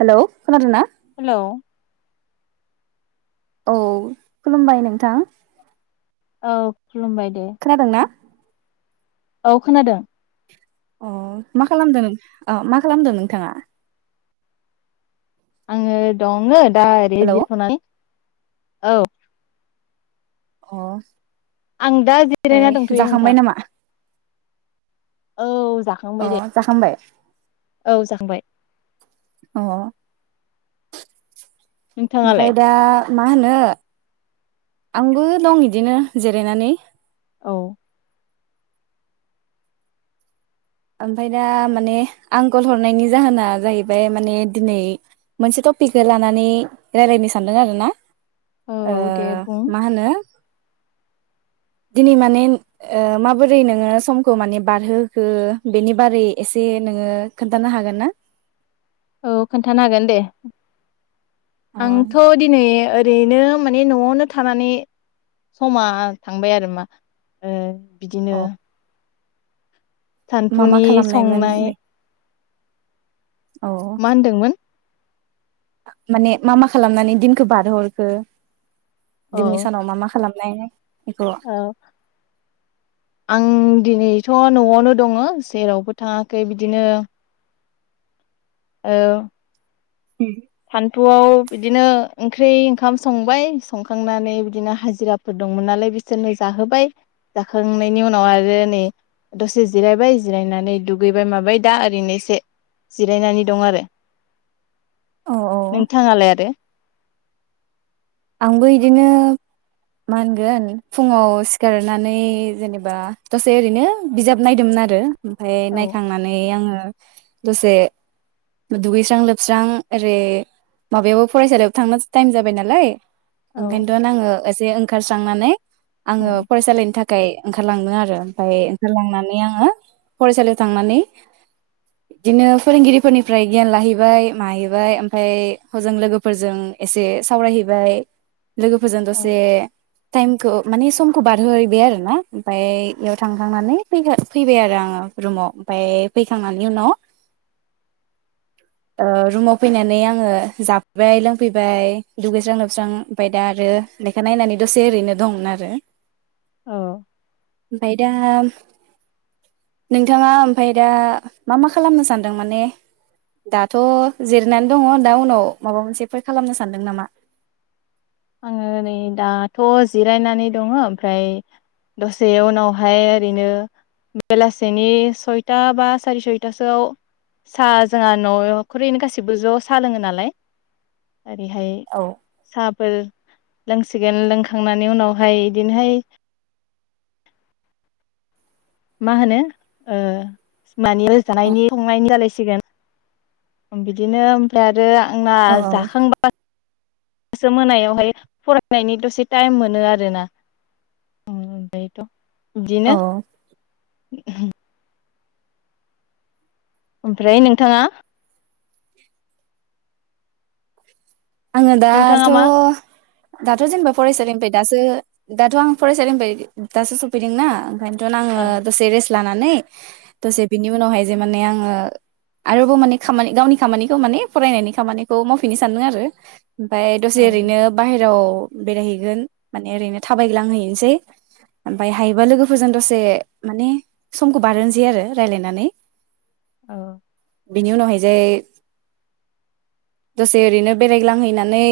Hello खोनादोना? Hello औ खुलुमबाय नोंथां। औ खुलुमबाय दे। खोनादों ना औ खोनादों। अ मा खालामदों नों अ मा खालामदों नोंथाङा? आङो दङो दा ओरैनो हेलौ अ जिरायथनानै। औ अ आं दा जिरायना दंथ'यो नोंथां। नामा औ अ जाखांबाय दे जाखांबाय? औ जाखांबाय। अ ओमफाय नोंथाङालाय दा मा होनो आंबो दं इदिनो जिरायनानै। औ ओमफाय दा माने आं खल हरनायनि जाहोना जाहैबाय माने दिनै मोनसे टपिकखौ लानानै रायलायनो सानदों आरोना। औ ओ दे बुं मा होनो दिनै माने ओ माबोरै नोङो समखौ माने बारहोखो? बेनि बारै एसे नोङो खोन्थानो हागोन ना? औ खोन्थानो हागोन दे। अ आंथ' दिनै ओ ओरैनो माने न'आवनो थानानै समा थांबाय आरो मा ओ अ बिदिनो मा मा सानफुनि खालामनायमोन संनाय बे औ मा होनदोंमोन? माने मा मा खालामनानै दिनखौ बारहरखो? औ दिनै सानाव मा मा खालामनाय? बेखौ औ आं दिनैथ' न'आवनो दङ जेरावबो थाङाखै बिदिनो औ। [unintelligible] न'आव बिदिनो ओंख्रि ओंखाम संबाय संखांनानै बिदिनो हाजिराफोर दंमोन नालाय बिसोरनो जाहोबाय जाखांनायनि उनाव आरो नै दसे जिरायबाय जिरायनानै दुगैबाय माबाय दा ओरैनोसे जिरायनानै दं आरो। औ औ नोंथाङालाय आरो? आंबो बिदिनो मा होनगोन फुङाव सिखारनानै जेनेबा दसे ओरैनो बिजाब नायदोंमोन आरो। ओमफाय औ नायखांनानै आंङो दसे दुगैस्रां लोबस्रां ओरै माबायावबो फरायसालियाव थांनो टाइम जाबाय नालाय। औ ओंखायनथ आंङो एसे ओंखार थांनानै आंङो फरायसालिनि थाख खाय ओंखारलांदों आरो ओमफाय ओंखारलांनानै आङो फरायसालियाव थांनानै बिदिनो फोरोंगिरिफोरनिफ्राय गियान लाहैबाय माहैबाय ओमफाय हजों लोगोफोरजों एसे सावरायहैबाय। लोगोफोरजों औ दसे टाइम खौ माने समखौ बारहोहैबाय आरोना ओमफाय बेयाव थांखांनानै फैबाय फैबाय आरो आंङो रुमाव ओमफाय फैखांनायनि उनाव ओ रुमाव फैनानै आंङो जाफैबाय लोंफैबाय दुगैस्रां लोबस्रां ओमफाय दा आरो लेखा नायनानै दसे ओरैनो दंमोन आरो। औ। ओमफाय दा नोंथाङा ओमफाय दा मा मा खालामनो सानदों माने दाथ जिरनानै दङ दा उनाव माबा मोनसेफोर खालामनो सानदों नामा? आंङो नै दाथ जिरायनानै दङ ओमफ्राय दसे उनावहाय ओरैनो बेलासेनि सयथा बा सारि सयथासोआव साहा जोंहा न'खरैनो गासिबो ज साहा लोङो नालाय। ओरैहाय औ साब फोर लोंसिगोन लोंखांनानै उनावहाय बिदिनोहाय मा होनो ओ मानि औ जानायनि संनायनि जालायसि सिगोन ओम बिदिनो ओमफ्राय आर रो आंना औ जाखांबा इसो मोनायावहाय फरायनायनि दसे टाइम मोनो आरोना ओम ओमफ्रायथ बिदिनो औ लांदां ओमफ्राय नोंथाङा आंङो दाथ नोंथाङा मा दाथ जेनेबा फरायसालिनिफ्राय दासो दाथ आं फरायसालिनिफ्राय दासो सफैदोंना ओंखायनथ आ औ लानानै दसे बिनि उनावहाय जे माने आङो आरोबाव माने खामानि गावनि खामानिखौ माने फरायनायनि खामानिखौ मावफिनो सानदों आरो ओमफाय दसे औ ओरैनो बाहेराव बेरायहैगोन माने ओरैनो थाबायग्लांहैनोसै ओमफाय हायोबा लोगोफोरजों दसे माने समखौ बारहोनोसै आरो रायजलायनानै औ बिनि उनावहाय जे दसे ओरैनो बेरायग्लांहैनानै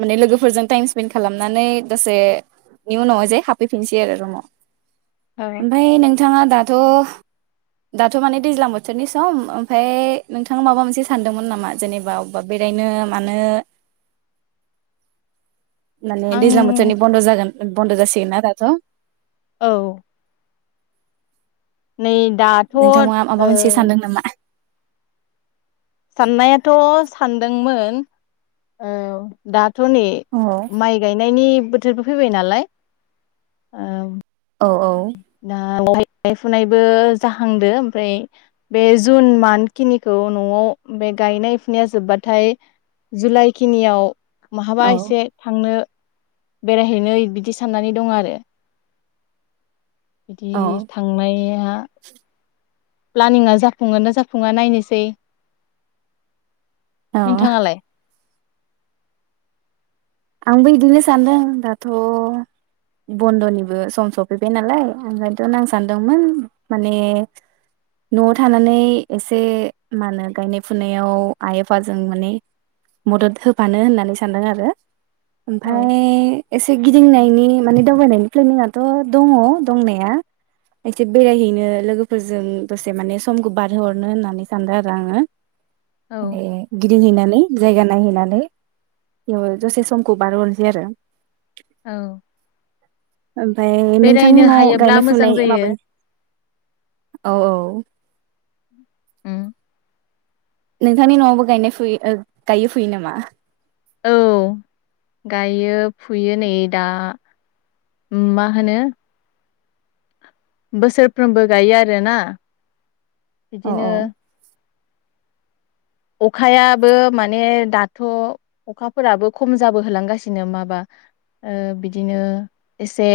माने लोगोफोरजों टाइम स्पेन्ड खालामनानै दसेनि बेनि उनावहाय जे हाबफैफिनसै आरो रुमाव औ ओमफाय नों नोंथाङा दाथ दाथ माने दैज्लां बोथोरनि सम ओमफाय नोंथाङा माबा मोनसे सानदोंमोन नामा जेनेबा अबेबा बेरायनो मानो माने आं दैजां बोथोरनि बन्द जागोन बन्द जासिगोनना दाथ औ नै दाथ' ओ नोंथाङा माबा मोनसे सानदों नामा साननायाथ' सानदोंमोन औ दा थ' नै औ माइ गायनायनि बोथ बोथोरबो फैबाय नालाय औ औ दा गायनाय फुनायबो जाहांदो ओमफ्राय बे जुन मान्थ खिनिखौ न'आव बे गायनाय फुनाया जोब्बाथाय जुलाइ खिनियाव बहाबा औ एसे थांनो बेरायहैनो बिदि साननानै दं आरो बिदि औ थांनाया प्लानिंआ जाफुङोना जाफुङा नायनोसै औ नोंथाङालाय आंबो बिदिनो सानदों दाथ' बन्द'निबो सम सफैबाय नालाय ओंखायनोथ' आं सानदोंमोन माने न'आव थानानै एसे मा होनो गायनाय फुनायाव आइ आफाजों माने मदद होफानो होननानै सानदों आरो औ ओमफ्राय एसे गिदिंनायनि माने दावबायनायनि प्लेनिंथ' दङ दंनाया एसे बेरायहैनो लोगोफोरजों दसे माने समखौ बारहोहरनो होननानै सानदों आरो आङो औ माने बिद दिंहैनानै जायगा नायहैनानै दसे समखौ बारहरनोसै आरो औ ओमफ्राय नोंथांनि बेरायनो न'आव हायोब्ला गायनाय मोजां फुनाय जायो माबायो औ औ उम। नोंथांनि न'आवबो गायनाय फुयो गायो फुयो नामा औ गायो फुयो नै दा मा होनो बोसोरफ्रोमबो गायो आरोना औ बिदिनो औ अखायाबो माने दाथ' अखाफोराबो खम जाबो होलांगासिनो माबा अ बिदिनो एसे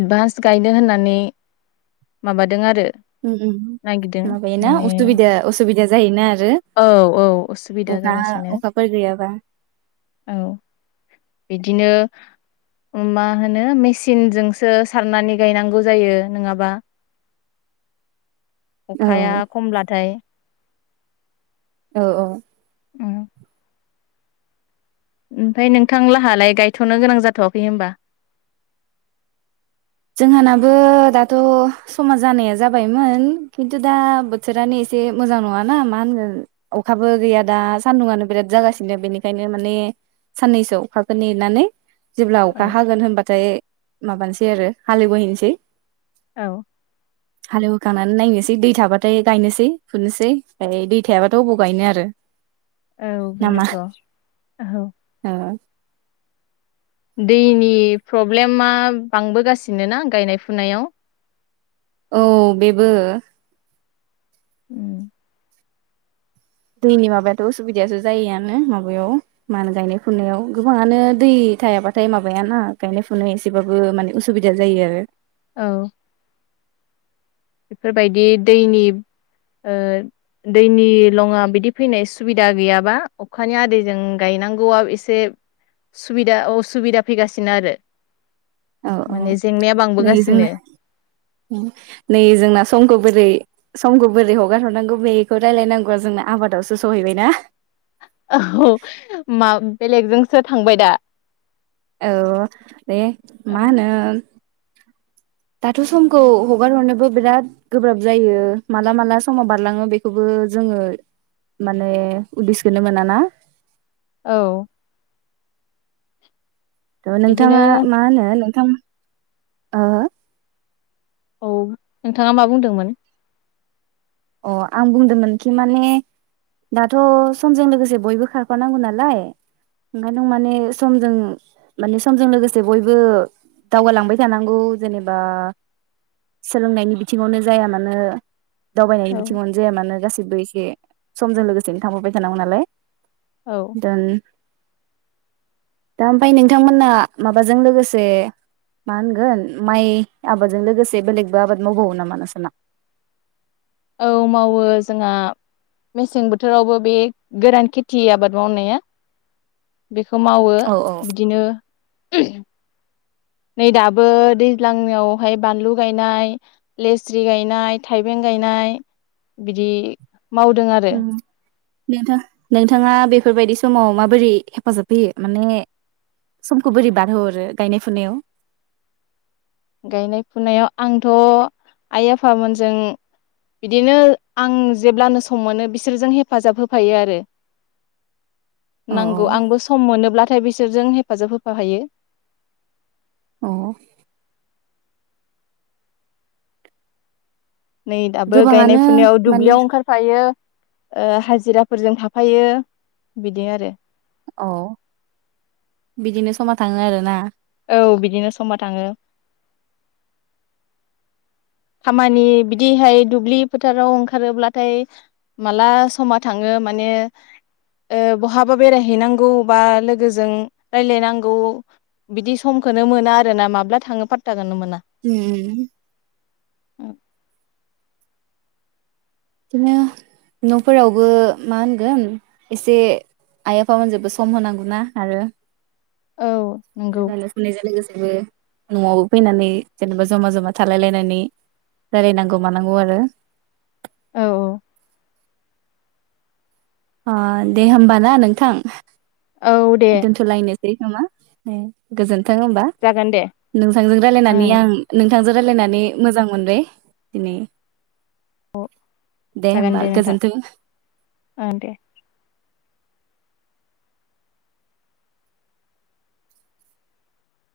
एडभान्स गायनो होननानै माबादों आरो ओम ओम नागिरदों माबायोना माने उसुबिदा उसुबिदा जायोना आर औ औ उसुबिदा जागासिनो अखाफोर गैयाबा औ बिद बिदिनो मा होनो मेसिनजोंसो सारनानै गायनांगौ जायो नङाबा औ अखाया खमब्लाथाय औ औ उम ओमफ्राय नोंथां लाहालाय गायथ'नो गोनां जाथ'वाखै होमबा? जोंहानाबो दाथ' समाज जानाया जाबायमोन खिन्थु दा बोथोरानो एसे मोजां नङाना मा होनगोन अखाबो गैया दा सान्दुंङआनो बिराद जागासिनो बेनिखायनो माने साननैसो अखाखौ नेनानै जेब्ला औ अखा हागोन होनबाथाय माबानोसै आरो हालो बोहैनोसै औ हालेवखांनानै नायनोसै दै थाबाथाय गायनोसै फुनोसै ओमफ्राय दै थायाबाथ' बबाव गायनो आरो औ नामा बेनोथ' औ दैनि प्रब्लेमा बांबोगासिनो ना गायनाय फुनायाव औ बेबो उम दैनि माबायाथ' उसुबिदायासो जायोआनो माबायाव मा होनो गायनाय फुनायाव गोबाङानो दै थायाबाथाय माबायाना गायनाय फुनाय एसेबाबो माने उसुबिदा जायो आरो औ बेफोरबायदि दैनि ओ दैनि लङा बिदि फैनाय सुबिदा गैयाबा अखानि आदैजों गायनांगौआ एसे सुबिदा उसुबिदा फैगासिनो आरो औ औ माने जेंनाया नै जोंना बांबोगासिनो नै जोंना समखौ बोरै समखौ बोरै हगारहरनांगौ बेखौ रायलायनांगौआ जोंना आबादावसो सहैबायना? [unintelligible] बेलेगजोंसो थांबाय दा औ दे मा होनो दाथ' समखौ हगार हरनोबो बिराद गोब्राब जायो माला माला समाव बारलाङो बेखौबो जोङो माने उदिसखोनो मोना ना? औ थ' नोंथाङा बिदिनो मा होनो थां ओ औ नोंथाङा मा बुंदोंमोन? अ आं बुंदोंमोनखि माने दाथ' समजों लोगोसे बयबो खारफानांगौ नालाय ओंखायनो माने समजों माने समजों लोगोसे बयबो दावगालांबाय थानांगौ जेनेबा सोलोंनायनि बिथिङावनो जाया मानो दावबायनायनि औ बिथिङावनो जाया मानो गासै बो एसे समजों लोगोसेनो थांफाबाय थानांगौ नालाय औ [unintelligible] दा ओमफ्राय नोंथांमोना माबाजों लोगोसे मा होनगोन माइ आबादजों लोगोसे बेलेगबो आबाद मावबावो नामा नोंसोरना? औ मावो जोंहा मेसें बोथोरावबो बे गोरान खेथि आबाद मावनाया बे खौ मावो औ औ बिदिनो उ नै दाबो दैज्लांनियावहाय बानलु गायनाय लेस्रि गायनाय थाइबें गायनाय बिदि मावदों आरो नोंथां नोंथाङा बेफोरबायदि समाव माबोरै हेफाजाब होयो माने समखौ बोरै बारहोहरो गायनाय फुनायाव? गायनाय फुनायाव आंथ' आइ आफामोनजों बिदिनो आं जेब्लानो सम मोनो बिसोरजों हेफाजाब होफायो आरो। औ नंगौ आंबो सम मोनोब्ला थाइ बिसोरजों हेफाजाब होफा हायो। अह। नै दाबो गायनाय गोबाङानो फुनायाव माने दुब्लियाव ओंखारफायो हाजिराफोरजों थाफायो बिदि आरो। औ बिदिनो समा थाङो आरो ना? औ बिदिनो समा थाङो। खामानि बिदिहाय दुब्लि फोथाराव ओंखारोब्लाथाय माला समा थाङो माने बहाबा बेरायहैनांगौ बा लोगोजों रायलायनांगौ बिदि समखौनो मोना आरो ना माब्ला थाङो फाथ्था उम उम। [inaudible] बिदिनो न'फोरावबो मा होनगोन एसे आइ आफामोनजोंबो सम होनांगौना आरो औ [unintelligible] नंगौ न'आवबो फैनानै जेनेबा जमा जमा थालायलायनानै रायलायनांगौ मानांगौ आरो औ औ। ओ दे होमबा ना नोंथां। औ दे दोनथलायनो सै नामा उम गोजोन थों होमबा जागोन दे नोंथांजों रायलायनानै ओं आं नों थांजों रायलायनानै मोजां मोनबाय दिनै। औ जागोन होमबा दे नोंथां गोजोन्थों ओ दे।